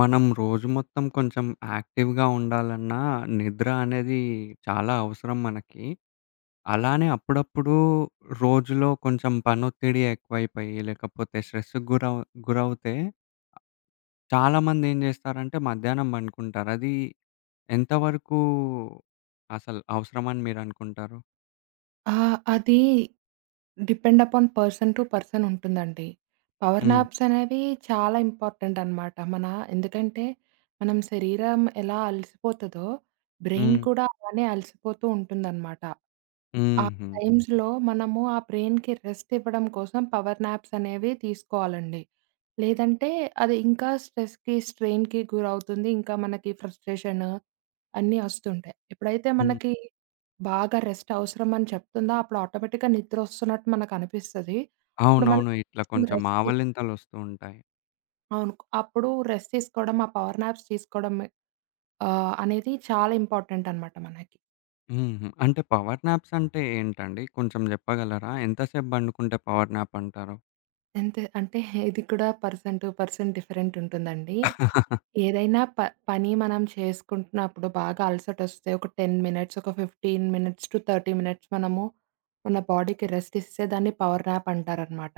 మనం రోజు మొత్తం కొంచెం యాక్టివ్‌గా ఉండాలన్నా, నిద్ర అనేది చాలా అవసరం మనకి. అలానే అప్పుడప్పుడు రోజులో కొంచెం పనొత్తిడి ఎక్కువైపోయి, లేకపోతే స్ట్రెస్‌కి గురవుతే చాలామంది ఏం జేస్తారంటే మధ్యాహ్నం పనుకుంటారు. అది ఎంతవరకు అసలు అవసరమని మీరనుకుంటారు? ఆ! అది depend upon person to person ఉంటుందండి. Power hmm. నాప్స్ అనేవి చాలా ఇంపార్టెంట్ అనమాట. ఎందుకంటే, మనం శరీరం ఎలా అలసిపోతదో, బ్రెయిన్ హ్మ్. కూడా అలానే అలసిపోతూ ఉంటుందనమాట. ఆ హుహు. టైమ్స్‌లో మనము ఆ బ్రెయిన్‌కి రెస్ట్ ఇవ్వడం కోసం పవర్ నాప్స్ అనేవి తీసుకోవాలండి. లేదంటే అది ఇంకా స్ట్రెస్‌కి, స్ట్రెయిన్‌కి గురవుతుంది. ఇంకా మనకి ఫ్రస్ట్రేషన్ అన్నీ వస్తుంటాయి. ఎప్పుడైతే హ్మ్. మనకి బాగా రెస్ట్ అవసరం అని చెప్తుందా, అప్పుడు ఆటోమేటిక్‌గా నిద్రొస్తున్నట్టు మనకనిపిస్తది. ఇప్పుడు మనం అవునవును. ఇట్లా కొంచెం కొంచెం రెస్ట్ తీస్ ఆవలింతలొస్తూ ఉంటాయి. అవును. అప్పుడు రెస్ట్ తీసుకోవడం, ఆ పవర్ నాప్స్ తీసుకోవడం అనేది చాలా ఇంపార్టెంట్ అనమాట మనకి. హుహు. అంటే పవర్ నాప్స్ అంటే ఏంటండి? కొంచెం జెప్పగలరా? ఎంతసేపు బండుకుంటే పవర్ నాప్ అంటారు? ఎంతే అంటే ఇది కూడా పర్సన్ టు పర్సన్ డిఫరెంట్ ఉంటుందండి. ఏదైనా పని మనం చేసుకుంటున్నప్పుడు బాగా అలసటొస్తే ఒక 10 మినిట్స్, ఒక 15 మినిట్స్ టు 30 మినిట్స్ మనము మన బాడీకి రెస్ట్ ఇస్తే దాన్ని పవర్ నాప్ అంటారనమాట.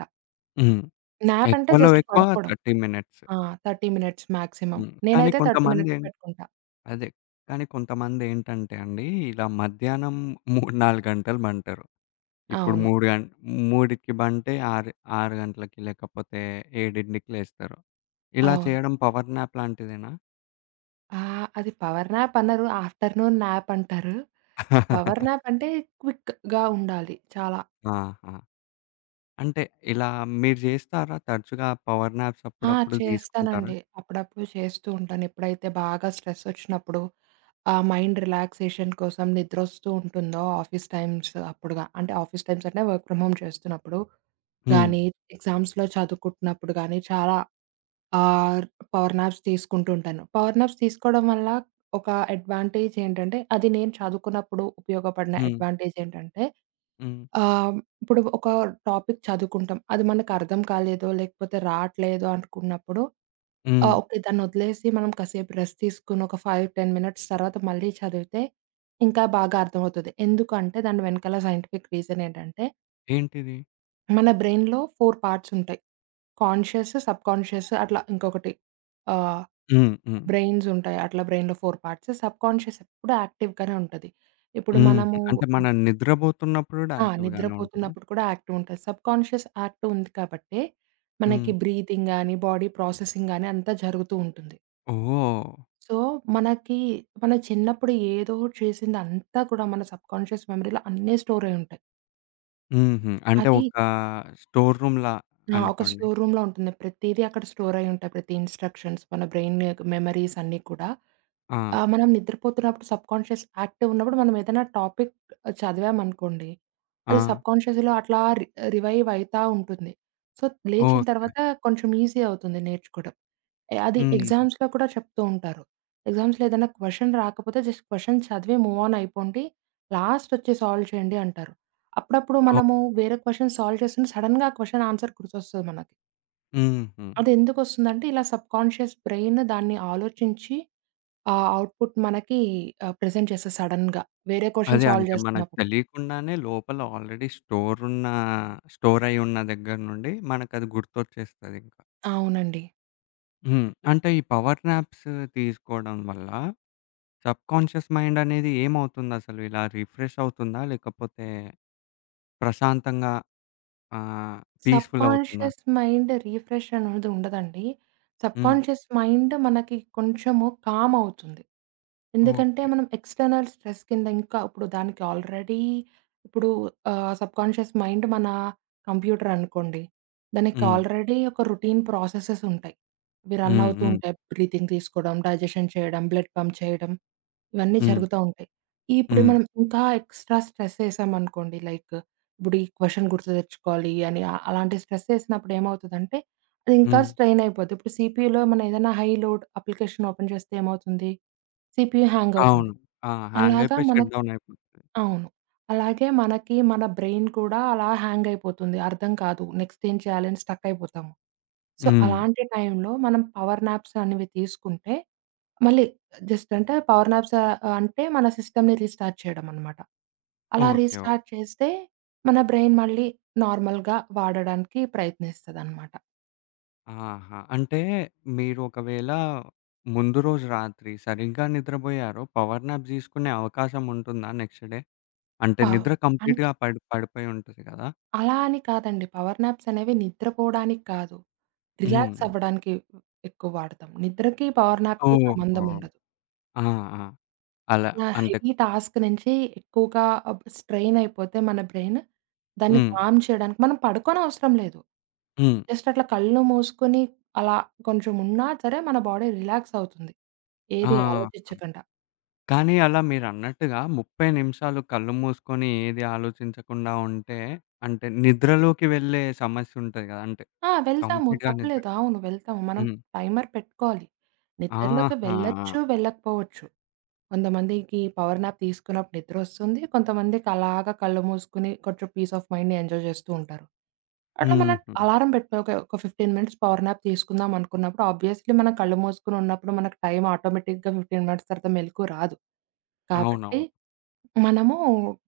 హ్మ్. నాప్ అంటే ఎక్కువలో జస్ట్ ఎక్కువ పడుకోవడం. 30 మినిట్స్. ఆ! 30 మినిట్స్ మాక్సిమం. హ్మ్. కానీ నేనైతే 30 కొంతమంది మినిట్స్ ఏం పెట్టుకుంటా. అదే. కానీ కొంతమందేంటంటే అండి, ఇలా మధ్యాహ్నం 3, 4 గంటలు బంటారు. ఇప్పుడు అవును. 3 గం 3కి బంటే 6, 6 గంటలకి లేకపోతే 7కి లేస్తారు. ఇలా అవును. చేయడం పవర్ నాప్ లాంటిదేనా? అది పవర్ న్యాప్ అనరు. ఆఫ్టర్‌నూన్ న్యాప్ అంటారు. పవర్ న్యాప్ అంటే క్విక్‌గా ఉండాలి చాలా. ఆహా! అంటే ఇలా మీరు జేస్తారా? తరచుగా పవర్ నాప్స్ ఆ! అప్పుడప్పుడు తీసుకుంటారా? చేస్తానండి. అప్పుడప్పుడు చేస్తూ ఉంటాను. ఎప్పుడైతే బాగా స్ట్రెస్ వచ్చినప్పుడు మైండ్ రిలాక్సేషన్ కోసం నిద్రొస్తూ ఉంటుందో ఆఫీస్ టైమ్స్ అప్పుడుగా అంటే ఆఫీస్ టైమ్స్ అంటే వర్క్ ఫ్రమ్ హోమ్ చేస్తున్నప్పుడు హ్మ్. గానీ, ఎగ్జామ్స్‌లో చదువుకుంటున్నప్పుడు గానీ చాలా ఆర్ పవర్ నాప్స్ తీసుకుంటూ ఉంటాను. పవర్ నాప్స్ తీసుకోవడం వల్ల ఒక అడ్వాంటేజ్ ఏంటంటే, అది నేను చదువుకున్నప్పుడు ఉపయోగపడిన హ్మ్. అడ్వాంటేజ్ ఏంటంటే, హ్మ్. ఆహ్, ఇప్పుడు ఒక టాపిక్ చదువుకుంటాం. అది మనకు అర్థం కాలేదో, లేకపోతే రావట్లేదో అనుకున్నప్పుడు హ్మ్. ఓకే, దాన్ని వదిలేసి మనం కాసేపు రెస్ట్ తీసుకొని ఒక 5, 10 మినిట్స్ తర్వాత మళ్ళీ చదివితే ఇంకా బాగా అర్థమవుతది. ఎందుకంటే దాని వెనకాల సైంటిఫిక్ రీజన్ ఏంటంటే, ఏంటిది? మన బ్రెయిన్‌లో 4 పార్ట్స్ ఉంటాయి. కాన్షియస్, సబ్‌కాన్షియస్ అట్లా ఇంకొకటి. ఆహ్ హ్మ్. హ్మ్. బ్రెయిన్స్ ఉంటాయి. అట్లా బ్రెయిన్‌లో 4 పార్ట్స్. సబ్‌కాన్షియస్ ఎప్పుడు యాక్టివ్‌గానే ఉంటది. ఇప్పుడు హ్మ్. మనము అంటే మనం నిద్రబోతున్నప్పుడు గూడా యాక్టివ్‌గానే ఉంటదా? నిద్రపోతున్నప్పుడు కూడా యాక్టివ్ ఉంటది. సబ్‌కాన్షియస్ యాక్టివ్ ఉంది కాబట్టే, హ్మ్. మనకి బ్రీతింగ్ గాని, బాడీ ప్రాసెసింగ్ గాని అంతా జరుగుతూ ఉంటుంది. ఓహ్! సో, మనకి మన చిన్నప్పుడు ఏదో ఒకటి చేసిందంతా కూడా మన సబ్‌కాన్షియస్ మెమరీలో అన్నీ స్టోర్ అయ్యుంటాయి. హుహు. అంటే అది ఒక స్టోర్ రూమ్‌లా ఆ! ఒక అనుకోండి. స్టోర్ రూమ్‌లో ఉంటుంది. ప్రతీదీ అక్కడ స్టోర్ అయ్యుంటాయి. ప్రతి ఇన్‌స్ట్రక్షన్స్, మన బ్రెయిన్ మెమరీస్ అన్నీ కూడా. ఆ! మనం నిద్రపోతున్నప్పుడు సబ్‌కాన్షియస్ యాక్టివ్ ఉన్నప్పుడు మనం ఏదైనా టాపిక్ చదివామనుకోండి, ఆ! అది సబ్‌కాన్షియస్‌లో అట్లా రివైవ్ అయితా ఉంటుంది. సో, లేచిన ఓకే. తర్వాత కొంచెం ఈజీ అవుతుంది నేర్చుకోవడం. అది హుహు. ఎగ్జామ్స్‌లో కూడా చెప్తూ ఉంటారు. ఎగ్జామ్స్‌లో ఏదైనా క్వెషన్ రాకపోతే జస్ట్ క్వెషన్ చదివి మూవ్ ఆన్ అయిపోండి. లాస్ట్ వచ్చి సాల్వ్ చేయండి అంటారు. అప్పుడప్పుడు అవ్ మనము వేరే క్వెషన్ సాల్వ్ చేస్తుంటే సడెన్‌గా ఆ క్వెషన్ ఆన్సర్ గుర్తొస్తది మనకి. హుహు. అది ఎందుకొస్తుందంటే ఇలా సబ్‌కాన్షియస్ బ్రెయిన్ దాన్ని ఆలోచించి ఆ ఔట్‌పుట్ మనకి ప్రెజెంట్ చేస్తారు సడెన్‌గా, వేరే క్వెషన్ అదే సాల్వ్ అంటే మనకు చేస్తున్నప్పుడు. తెలియకుండానే లోపల ఆల్రెడీ స్టోర్ అయి ఉన్న దగ్గర నుండి మనకది గుర్తొచ్చేస్తదింకా. అవునండి. హ్మ్. అంటే ఈ పవర్ నాప్స్ తీసుకోవడం వల్ల సబ్‌కాన్షియస్ మైండనేది ఏమవుతుందసలు? ఇలా రిఫ్రెష్ అవుతుందా? లేకపోతే ప్రశాంతంగా ఆహ్, పీస్‌ఫుల్ అవుతుందా? సబ్‌కాన్‌షియస్ మైండ్ రిఫ్రెష్ అనేది ఉండదండి. హ్మ్. సబ్‌కాన్‌షియస్ మైండ్ మనకి కొంచెము కామ్ అవుతుంది. ఎందుకంటే, ఓకే. మనం ఎక్స్‌టర్నల్ స్ట్రెస్ కింద ఇంకా ఇప్పుడు దానికి ఆల్రెడీ ఇప్పుడు సబ్‌కాన్‌షియస్ మైండ్ మన కంప్యూటర్ అనుకోండి. దానికి హ్మ్. ఆల్రెడీ ఒక రొటీన్ ప్రాసెసెస్ ఉంటాయి. అవి రన్ హ్మ్. అవుతూ హ్మ్. ఉంటాయి. బ్రీతింగ్ తీసుకోవడం, డైజెషన్ చేయడం, బ్లడ్ పంప్ చేయడం, ఇవన్నీ హ్మ్. జరుగుతా ఉంటాయి. ఇప్పుడు హ్మ్. మనం ఇంకా ఎక్స్‌ట్రా స్ట్రెస్ ఏసామనుకోండి, లైక్ ఇప్పుడు ఈ క్వెషన్ గుర్తు తెచ్చుకోవాలి అని అలాంటి స్ట్రెస్ ఏసినప్పుడు ఏమవుతదంటే, అది ఇంకా హ్మ్. స్ట్రెయిన్ అయిపోద్ది. ఇప్పుడు సీపీయూలో మనం ఏదైనా హై లోడ్ అప్లికేషన్ ఓపెన్ చేస్తే ఏమవుతుంది? సీపీయూ హ్యాంగ్ అవుతుంది. అవును. ఆ! హ్యాంగ్ అలాగా అయిపోయి షట్ మనకి డౌన్ అయిపోతుంది. అవును. అలాగే మనకి మన బ్రెయిన్ కూడా అలా హ్యాంగ్ అయిపోతుంది. అర్థం కాదు. నెక్స్ట్ ఏం చేయాలి అని స్టక్ అయిపోతాము. సో, హ్మ్. అలాంటి టైంలో మనం పవర్ నాప్స్ అనేవి తీసుకుంటే మళ్ళీ జస్ట్ అంటే పవర్ నాప్స్ అంటే మన సిస్టమ్‌ని రీస్టార్ట్ చేయడం అన్నమాట. అలా ఓకే. ఓకే. రీస్టార్ట్ చేస్తే మన బ్రెయిన్ మళ్ళీ నార్మల్‌గా వాడడానికి ప్రయత్నిస్తదన్నమాట. ఆహా! అంటే మీరు ఒకవేళ ముందు రోజు రాత్రి సరిగ్గా నిద్రబోయారో పవర్ న్యాప్ తీసుకునే అవకాశం ఉంటుందా నెక్స్ట్ డే? అంటే పవ్ నిద్ర అంటే కంప్లీట్‌గా పడిపోయి ఉంటది కదా! అలా అని కాదండి. పవర్ నాప్స్ అనేవి నిద్రపోవడానికి కాదు. హ్మ్. రిలాక్స్ అవ్వడానికి ఎక్కువ వాడతాం. నిద్రకి పవర్ నాప్‌కి ఓహో! సంబంధం ఉండదు. ఆ! ఆ! అలా అంటే హెవీ టాస్క్ నుంచి ఎక్కువగా స్ట్రెయిన్ అయిపోతే మన బ్రెయిన్, దాన్ని హ్మ్. కామ్ చేయడానికి మనం పడుకోనవసరం లేదు. హ్మ్. జస్ట్ అట్లా కళ్ళు మూసుకొని అలా కొంచెం ఉన్నా సరే మన బాడీ రిలాక్స్ అవుతుంది, ఆ! ఏది ఆలోచించకుండా. కానీ అలా మీరన్నట్టుగా 30 నిమిషాలు కళ్ళు మూసుకొని ఏది ఆలోచించకుండా ఉంటే, అంటే నిద్రలోకి వెళ్ళే సమస్యుంటది గదా! అంటే ఆ, వెళ్తాము. కంప్లీట్‌గా నిద్ర తప్పులేదు. అవును. వెళ్తాము. మనం హ్మ్. టైమర్ పెట్టుకోవాలి. నిద్రలోకి ఆహా! వెళ్ళొచ్చు, వెళ్ళకపోవచ్చు. కొంతమందికి పవర్ న్యాప్ తీసుకున్నప్పుడు నిద్రొస్తుంది. కొంతమందికి అలాగా కళ్ళు మూసుకొని కొంచెం పీస్ ఆఫ్ మైండ్‌ని ఎంజాయ్ జేస్తూ ఉంటారు. అట్లా మనం హుహు. అలారం పెట్టుకో ఒక ఒక 15 మినిట్స్ పవర్ న్యాప్ తీసుకుందాం అనుకున్నప్పుడు ఆబ్వియస్‌లీ మనం కళ్ళు మూసుకొని ఉన్నప్పుడు మనకు టైం ఆటోమేటిక్‌గా 15 మినిట్స్ తర్వాత మెలుకువ రాదు. కాబట్టి అవునవును. మనము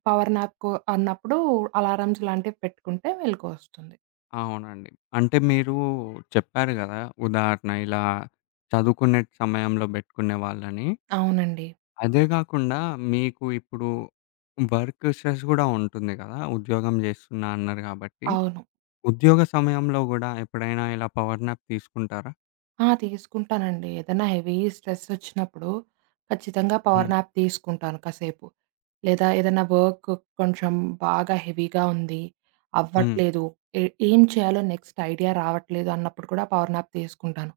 పవర్ న్యాప్‌కు అన్నప్పుడు అలారమ్స్ లాంటివి పెట్టుకుంటే మెలుకువొస్తుంది. అవునండి. అంటే మీరు చెప్పారు గదా! ఉదాహరణ ఇలా చదువుకునే సమయంలో బెట్టుకునేవాళ్ళని. అవునండి. అదే గాకుండా మీకు ఇప్పుడు వర్క్ స్ట్రెస్ గూడా ఉంటుంది గదా! ఉద్యోగం జేస్తున్నా అన్నారు గాబట్టి. అవును. ఉద్యోగ సమయంలో గూడా ఎప్పుడైనా ఇలా పవర్ నాప్ తీసుకుంటారా? తీసుకుంటానండి. ఏదైనా హెవీ స్ట్రెసొచ్చినప్పుడు ఖచ్చితంగా పవర్ హ్మ్. నాప్ తీసుకుంటాను కాసేపు. లేదా ఏదైనా వర్క్ కొంచెం బాగా హెవీగా ఉంది, హ్మ్. అవ్వట్లేదు, ఏ ఏం చేయాలో నెక్స్ట్ ఐడియా రావట్లేదు అన్నప్పుడు కూడా పవర్ నాప్ తీసుకుంటాను.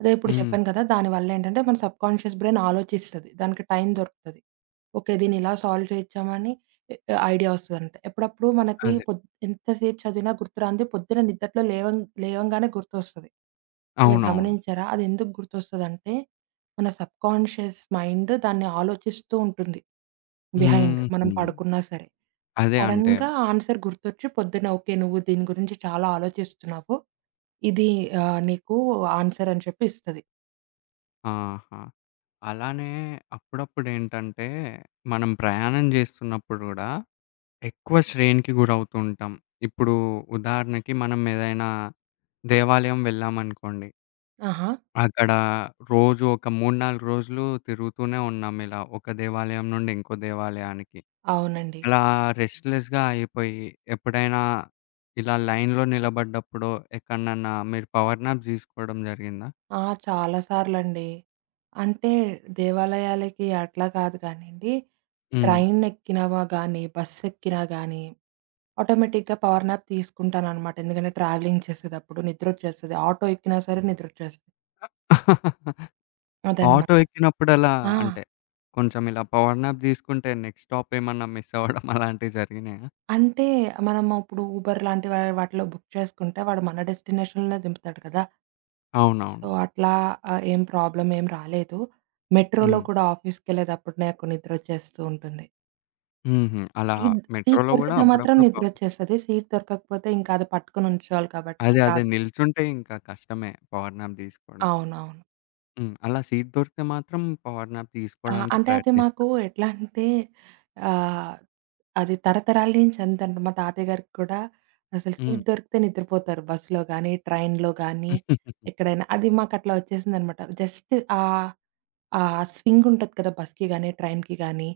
అదే ఇప్పుడు హ్మ్. చెప్పాను కదా! దానివల్లేంటంటే మన సబ్‌కాన్షియస్ బ్రైన్ ఆలోచిస్తది. దానికి టైం దొరుకుతది. ఓకే, దీన్నిలా సాల్వ్ చేద్దామని ఎ ఐడియా వస్తదంట. ఎప్పుడప్పుడు మనకి అదే. పొద్ ఎంతసేపు చదివినా గుర్తురానిది పొద్దున నిద్దట్లో లేవంగానే గుర్తొస్తది. అలా అవునవును. గమనించారా? అదెందుకు గుర్తొస్తదంటే, మన సబ్‌కాన్షియస్ మైండ్ దాన్ని ఆలోచిస్తూ ఉంటుంది, బిహైండ్ హుహు. మనం పడుకున్నా సరే. అదే అంటే సడెన్‌గా ఆన్సర్ గుర్తొచ్చి పొద్దున్న ఓకే, నువ్వు దీని గురించి చాలా ఆలోచిస్తున్నావు. ఇది నీకు ఆన్సర్ అని చెప్పి ఇస్తది. ఆహా! అలానే అప్పుడప్పుడేంటంటే, మనం ప్రయాణం జేస్తున్నప్పుడు గూడా ఎక్కువ శ్రేణికి గురవుతూ ఉంటాం. ఇప్పుడు ఉదాహరణకి మనం ఏదైనా దేవాలయం వెళ్ళామనుకోండి. ఆహా! అక్కడ రోజు ఒక 3, 4 రోజులు తిరుగుతూనే ఉన్నాం ఇలా ఒక దేవాలయం నుండి ఇంకో దేవాలయానికి. అవునండి. అలా రెస్ట్‌లెస్‌గా అయిపోయి, ఎప్పుడైనా ఇలా లైన్‌లో నిలబడ్డప్పుడో, ఎక్కడనన్నా మీరు పవర్ నాప్ తీసుకోవడం జరిగిందా? ఆ! చాలా సార్లండి. అంటే దేవాలయాలకి అట్లా కాదు కానియండి, హ్మ్. ట్రైన్ ఎక్కినవా గానీ, బస్ ఎక్కినా గానీ, ఆటోమేటిక్‌గా పవర్ నాప్ తీసుకుంటాననమాట. ఎందుకంటే ట్రావెలింగ్ చేసేటప్పుడు నిద్రొచ్చేస్తది. ఆటో ఎక్కినా సరే నిద్రొచ్చేస్తది. ఆటో అదనమాట. ఎక్కినప్పుడలా ఆ! అంటే, కొంచెం ఇలా పవర్ నాప్ తీసుకుంటే నెక్స్ట్ స్టాప్ ఏమన్నా మిస్ అవ్వడం అలాంటివి జరిగినాయా? అంటే మనము ఇప్పుడు ఊబర్ లాంటి వాటిలో బుక్ చేసుకుంటే వాడు మన డెస్టినేషన్‌లోనే దింపుతాడు కదా! సో, అవునవును. అట్లా ప్రాబ్లమ్ ఏం రాలేదు. మెట్రోలో హ్మ్. కూడా ఆఫీస్‌కెళ్ళేటప్పుడు నాకు నిద్రొచ్చేస్తూ ఉంటుంది. హుహు. అలా సీట్ సీట్ మెట్రోలో గూడా దొరికితే మాత్రం అప్పుడప్పుడు పవర్ నిద్రొచ్చేస్తది. సీట్ దొరకకపోతే ఇంకా అది పట్టుకొని ఉంచోవాలి కాబట్టి అదే. అదే. రాదు. నిల్చుంటే ఇంకా కష్టమే పవర్ నాప్ తీసుకోవడం. అవునవును. హ్మ్. అలా సీట్ దొరికితే మాత్రం పవర్ నాప్ తీసుకోవడానికి అంటే అది ప్రయత్నిస్తా. మాకు ఎట్లా అంటే ఆహ్, అది తరతరాల నుంచి అంతంట, మా తాతయ్య గారికి కూడా అసలు హ్మ్. సీట్ దొరికితే నిద్రపోతారు. బస్సులో గానీ, ట్రైన్‌లో గానీ, ఎక్కడైనా. అది మాకట్లా వచ్చేసిందనమాట. జస్ట్ ఆహ్, ఆ స్వింగ్ ఉంటది కదా! బస్‌కి గానీ, ట్రైన్‌కి గానీ,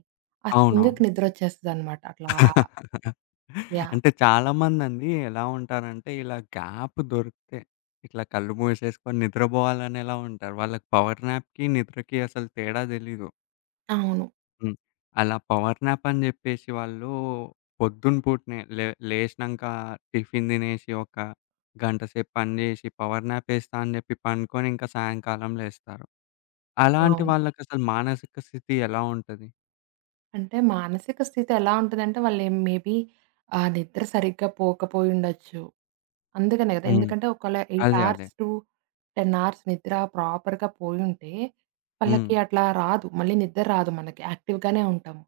ఆ అవునవును. స్వింగ్‌కి నిద్రొచ్చేస్తదనమాట. అట్లా యాహ్! అంటే చాలామందండి ఎలా ఉంటారంటే, ఇలా గ్యాప్ దొరికితే ఇట్లా కళ్ళు మూసేసుకొని నిద్రపోవాలని ఎలా ఉంటారు. వాళ్ళకి పవర్ న్యాప్‌కి, నిద్రకి అసలు తేడా తెలీదు. అవును. హ్మ్. అలా పవర్ న్యాప్ అని జెప్పేసి వాళ్ళు పొద్దున పూటనే లేశినంక టిఫిన్ తినేసి, ఒక గంట సేపు పని జేసి, పవర్ న్యాప్ ఏస్తా అని జెప్పి పండుకొని ఇంకా సాయంకాలం లేస్తారు. అలాంటి అవును. వాళ్ళకసలు మానసిక స్థితి ఎలా ఉంటది? అంటే మానసిక స్థితి ఎలా ఉంటదంటే మేబీ ఆ నిద్ర సరిగ్గా పోకపోయుండొచ్చు. అందుకనే గదా! హ్మ్. ఎందుకంటే ఒకవేళ 8 అదే. అదే. అవర్స్ టు 10 అవర్స్ నిద్ర ప్రాపర్‌గా పోయుంటే, హ్మ్. వాళ్ళకి అట్లా రాదు. మళ్ళీ నిద్ర రాదు మనకి, యాక్టివ్‌గానే ఉంటాము.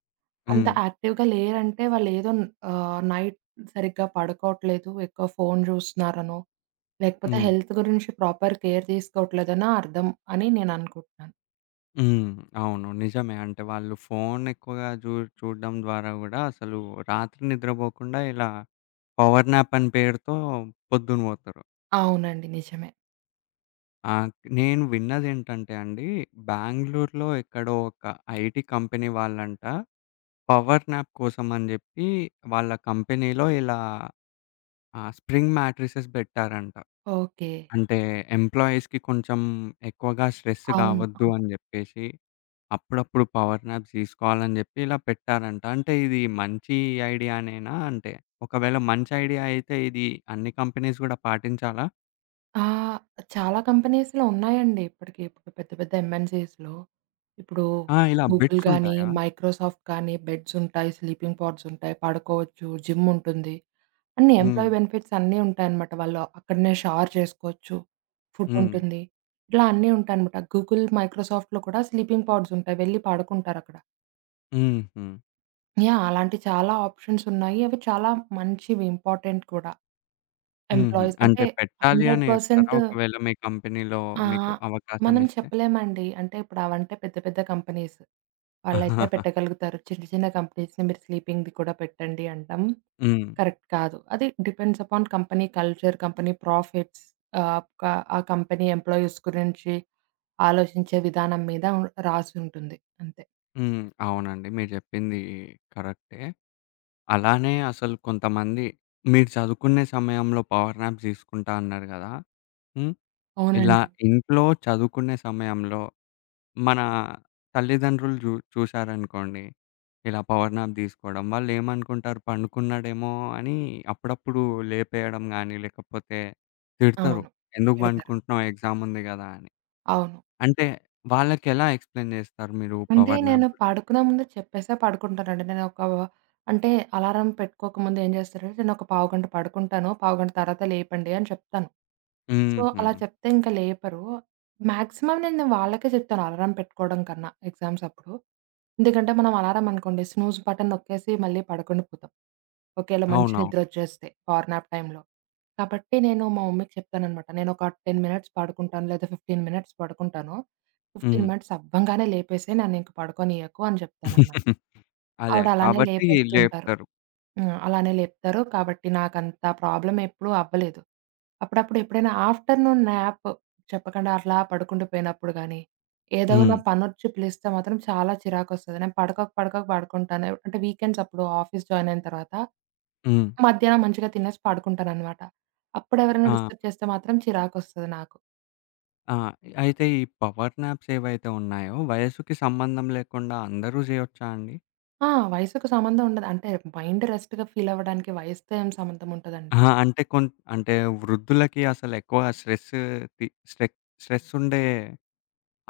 అంత హ్మ్. యాక్టివ్‌గా లేరంటే నైట్ సరిగ్గా పడుకోవట్లేదు, ఎక్కువ ఫోను జూస్తున్నారనో, లేకపోతే హ్మ్. హెల్త్ గురించి ప్రాపర్ కేర్ తీసుకోవట్లేదనో అర్థం అని నేననుకుంటున్నాను. హ్మ్. అవును. నిజమే. అంటే వాళ్ళు ఫోను ఎక్కువగా చూడడం ద్వారా గూడా అసలు రాత్రి నిద్రపోకుండా ఇలా పవర్ న్యాప్ అని పేరుతో పొద్దున పోతారు. అవునండి, నిజమే. ఆహ్, నేను విన్నదేంటంటే అండి బెంగుళూరులో ఎక్కడో ఒక ఐటీ కంపెనీ వాళ్ళంట పవర్ న్యాప్ కోసం అని జెప్పి వాళ్ళ కంపెనీలో ఇలా ఆహ్, స్ప్రింగ్ మ్యాట్రిసెస్ బెట్టారంట. ఓకే. అంటే ఎంప్లాయీస్‌కి కొంచెం ఎక్కువగా స్ట్రెస్ అవును. గావద్దు ఆ! అని జెప్పేసి అప్పుడప్పుడు పవర్ నాప్స్ తీసుకోవాలని జెప్పి ఇలా పెట్టారంట. అంటే ఇది మంచి ఐడియానేనా? అంటే ఒకవేళ మంచి ఐడియా అయితే ఇది అన్ని కంపెనీస్ గూడా పాటించాలా? ఆ! చాలా కంపెనీస్‌లో ఉన్నాయండి ఇప్పటికి. ఇప్పుడు పెద్ద పెద్ద ఎంఎన్‌సీస్‌లో ఇప్పుడు ఆ! ఇలా గూగుల్ బిట్స్ గానీ, ఉంటాయా? మైక్రోసాఫ్ట్ కానీ బెడ్స్ ఉంటాయి, స్లీపింగ్ పాడ్స్ ఉంటాయి, పడుకోవచ్చు, జిమ్ ఉంటుంది. అన్నీ హ్మ్. ఎంప్లాయీ బెనిఫిట్స్ అన్నీ ఉంటాయన్నమాట. వాళ్ళు అక్కడనే షవర్ చేసుకోవచ్చు, ఫుడ్ హ్మ్. ఉంటుంది. ఇట్లా అన్నీ ఉంటాయన్నమాట. గూగుల్, మైక్రోసాఫ్ట్‌లో కూడా స్లీపింగ్ పాడ్స్ ఉంటాయి. వెళ్లి పడుకుంటారక్కడ. హుహు. యాహ్! అలాంటి చాలా ఆప్షన్స్ ఉన్నాయి. అవి చాలా మంచివి, ఇంపార్టెంట్ కూడా. హుహు. ఎంప్లాయీస్ అంటే అంటే పెట్టాలి అనే జెప్తారా? 100%. ఒకవేళ మీ కంపెనీలో ఆ! మీకు అవకాశం మనం ఇస్తే? చెప్పలేమండి. అంటే ఇప్పుడు అవంటే పెద్ద పెద్ద కంపెనీస్. వాళ్ళైతే పెట్టగలుగుతారు. చిన్న చిన్న కంపెనీస్‌ని మీరు స్లీపింగ్‌ది కూడా పెట్టండి అంటాం. హ్మ్. కరెక్ట్ కాదు. అది depends upon company culture, company profits, ah, క ఆ కంపెనీ ఎంప్లాయీస్ గురించి ఆలోచించే విధానం మీద రాసుంటుంది అంతే. హ్మ్. అవునండి. మీరు జెప్పింది కరెక్టే. అలానే అసలు కొంతమంది మీరు చదువుకునే సమయంలో పవర్ నాప్స్ తీసుకుంటా అన్నారు గదా! హ్మ్. ఇలా అవునండి. ఇంట్లో చదువుకునే సమయంలో మన తల్లిదండ్రులు చూశారనుకోండి, ఇలా పవర్ నాప్ తీసుకోవడం. వాళ్ళేమనుకుంటారు పండుకున్నాడేమో అని అప్పుడప్పుడు లేపేయడం గానీ, లేకపోతే తిడతారు. అవును. ఎందుకు పెడతారు. పండుకుంటున్నావు ఎగ్జామ్ ఉంది గదా అని. అవును. అంటే వాళ్ళకెలా ఎక్స్‌ప్లెయిన్ జేస్తారు మీరు అంటే పవర్ నాప్ నేను గురించి? పడుకునే ముందు చెప్పేసే పడుకుంటానండి. నేనొక అంటే అలారం పెట్టుకోకముందు ఏం చేస్తానంటే, నేనొక పావుగంట పడుకుంటాను. పావుగంట తర్వాత లేపండి అని చెప్తాను. సో, హుహు. అలా చెప్తే ఇంక లేపరు. మాక్సిమం నేను వాళ్ళకే చెప్తాను అలారం పెట్టుకోవడం కన్నా ఎగ్జామ్స్ అప్పుడు. ఎందుకంటే మనం అలారం అనుకోండి స్నూజ్ బటన్ నొక్కేసి మళ్ళీ పడుకుండి పోతాం, ఒకేళ మంచి అవునవును. నిద్రొచ్చేస్తే పవర్ నాప్ టైమ్‌లో. కాబట్టి నేను మా మమ్మీకి చెప్తాననమాట, నేనొక 10 మినిట్స్ పడుకుంటాను లేదా 15 మినిట్స్ పడుకుంటాను. 15 హ్మ్. మినిట్స్ అవ్వంగానే లేపేసేయి, నన్నింక పడుకోనియ్యకు అని చెప్తాననమాట. అదే. ఆవిడ అలానే కాబట్టి లేపేస్తూ ఉంటారు. లేపుతారు. హ్మ్, అలానే లేపుతారు. కాబట్టి నాకంత ప్రాబ్లమ్ ఎప్పుడూ అవ్వలేదు. అప్పుడప్పుడు ఎప్పుడైనా ఆఫ్టర్‌నూన్ న్యాప్ చెప్పకుండా అట్లా పడుకుంటూ పోయినప్పుడు గానీ, ఏదో హ్మ్. నా పనొచ్చి పిలిస్తే మాత్రం చాలా చిరాకొస్తది. నేను పడకక పడకక పడుకుంటాను. అంటే వీకెండ్స్ అప్పుడు ఆఫీస్ జాయిన్ అయిన తర్వాత, హ్మ్. మధ్యాహ్నం మంచిగా తినేసి పడుకుంటాననమాట. అప్పుడెవరైనా ఆ! డిస్టర్బ్ చేస్తే మాత్రం చిరాకొస్తది నాకు. ఆ! అయితే ఈ పవర్ నాప్స్ ఏవైతే ఉన్నాయో వయస్సుకి సంబంధం లేకుండా అందరూ జేయొచ్చా అండి? ఆ! వయసుకు సంబంధం ఉండదు. అంటే మైండ్ రెస్ట్‌గా ఫీల్ అవ్వడానికి వయసుతో ఏం సంబంధం ఉంటదండి. అహా! అంటే అంటే వృద్ధులకి అసలెక్కువ స్ట్రెస్ తి స్ట్రెక్ స్ట్రెస్ ఉండే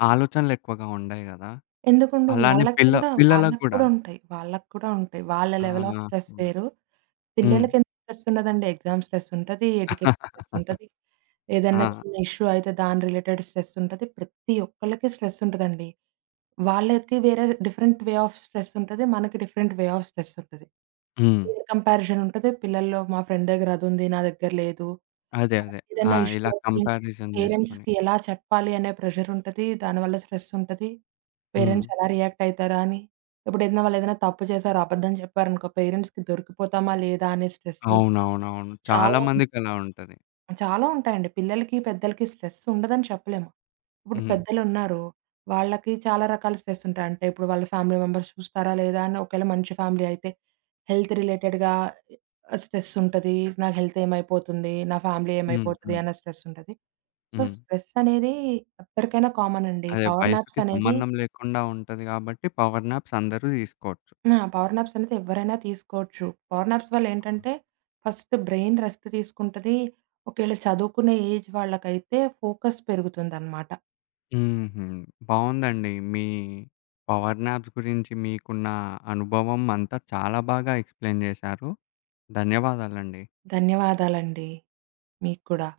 ఆలోచనలెక్కువగా ఉండయి గదా! ఎందుకుండవు అలానే వాళ్ళకి గూడా పిల్లలకు వాళ్ళకి గూడా. కూడా ఉంటాయి. వాళ్ళకి కూడా ఉంటాయి. వాళ్ళ ఆ! లెవెల్ ఆఫ్ స్ట్రెస్ వేరు. హ్మ్. పిల్లలకెంత స్ట్రెస్సుండదండి. ఎగ్జామ్ స్ట్రెస్సుంటది, ఎడ్యుకేషన్ స్ట్రెస్సుంటది. ఏదన్నా ఆ! చిన్న ఇష్యూ అయితే దాని రిలేటెడ్ స్ట్రెస్సుంటది. ప్రతి ఒక్కళ్ళకి స్ట్రెస్సుంటదండి. వాళ్ళకి వేరే డిఫరెంట్ వే ఆఫ్ స్ట్రెస్సుంటది. మనకి డిఫరెంట్ వే ఆఫ్ స్ట్రెస్సుంటది. హ్మ్. కంపారిజనుంటది. పిల్లల్లో మా ఫ్రెండ్ దగ్గర అదుంది, నా దగ్గర లేదు. అదే. అదే. ఆ! ఏదైనా ఇష్యూ ఇలా వచ్చి కంపారిజన్ జేసుకొని. పేరెంట్స్‌కి ఎలా చెప్పాలి అనే ప్రెషర్ ఉంటది. దానివల్ల స్ట్రెస్ ఉంటది. హ్మ్. పేరెంట్స్ ఎలా రియాక్ట్ అయితారా అని. ఇప్పుడు ఏదైనా వాళ్ళు ఏదైనా తప్పు చేశారు, అబద్ధం చెప్పారనుకో పేరెంట్స్‌కి దొరికిపోతామా లేదా అనే స్ట్రెస్. అవునవునవును. చాలా చాలా మందికలా ఉంటది. చాలా ఉంటాయండి. పిల్లలకి, పెద్దలకి స్ట్రెస్ ఉండదని చెప్పలేము. ఇప్పుడు హ్మ్. పెద్దలున్నారు. వాళ్ళకి చాలా రకాల స్ట్రెస్ ఉంటాయి. అంటే ఇప్పుడు వాళ్ళ ఫ్యామిలీ మెంబర్స్ చూస్తారా లేదా అని, ఒకవేళ మంచి ఫ్యామిలీ అయితే హెల్త్ రిలేటెడ్‌గా స్ట్రెస్ ఉంటది. నా హెల్త్ ఏమైపోతుంది? నా ఫ్యామిలీ హ్మ్. ఏమైపోతది? హ్మ్. అన్న స్ట్రెస్ ఉంటది. సో, హ్మ్. స్ట్రెస్ అనేది ఎవ్వరికైనా కామన్ అండి. అదే పవర్ వయసుకి నాప్స్ అనేది సంబంధం లేకుండా ఉంటది గాబట్టి పవర్ నాప్స్ అందరూ తీసుకోవచ్చు. పవర్ నాప్స్ అనేది ఎవ్వరైనా తీసుకోవచ్చు. పవర్ నాప్స్ వల్ల ఏంటంటే ఫస్ట్ బ్రెయిన్ రెస్ట్ తీసుకుంటది. ఒకవేళ చదువుకునే ఏజ్ వాళ్ళకైతే ఫోకస్ పెరుగుతుందన్నమాట. హుహు. బావుందండి. మీ పవర్ నాప్స్ గురించి మీకున్న అనుభవం అంతా చాలా బాగా ఎక్స్‌ప్లెయిన్ జేశారు. ధన్యవాదాలండి. ధన్యవాదాలండి. మీకు కూడా.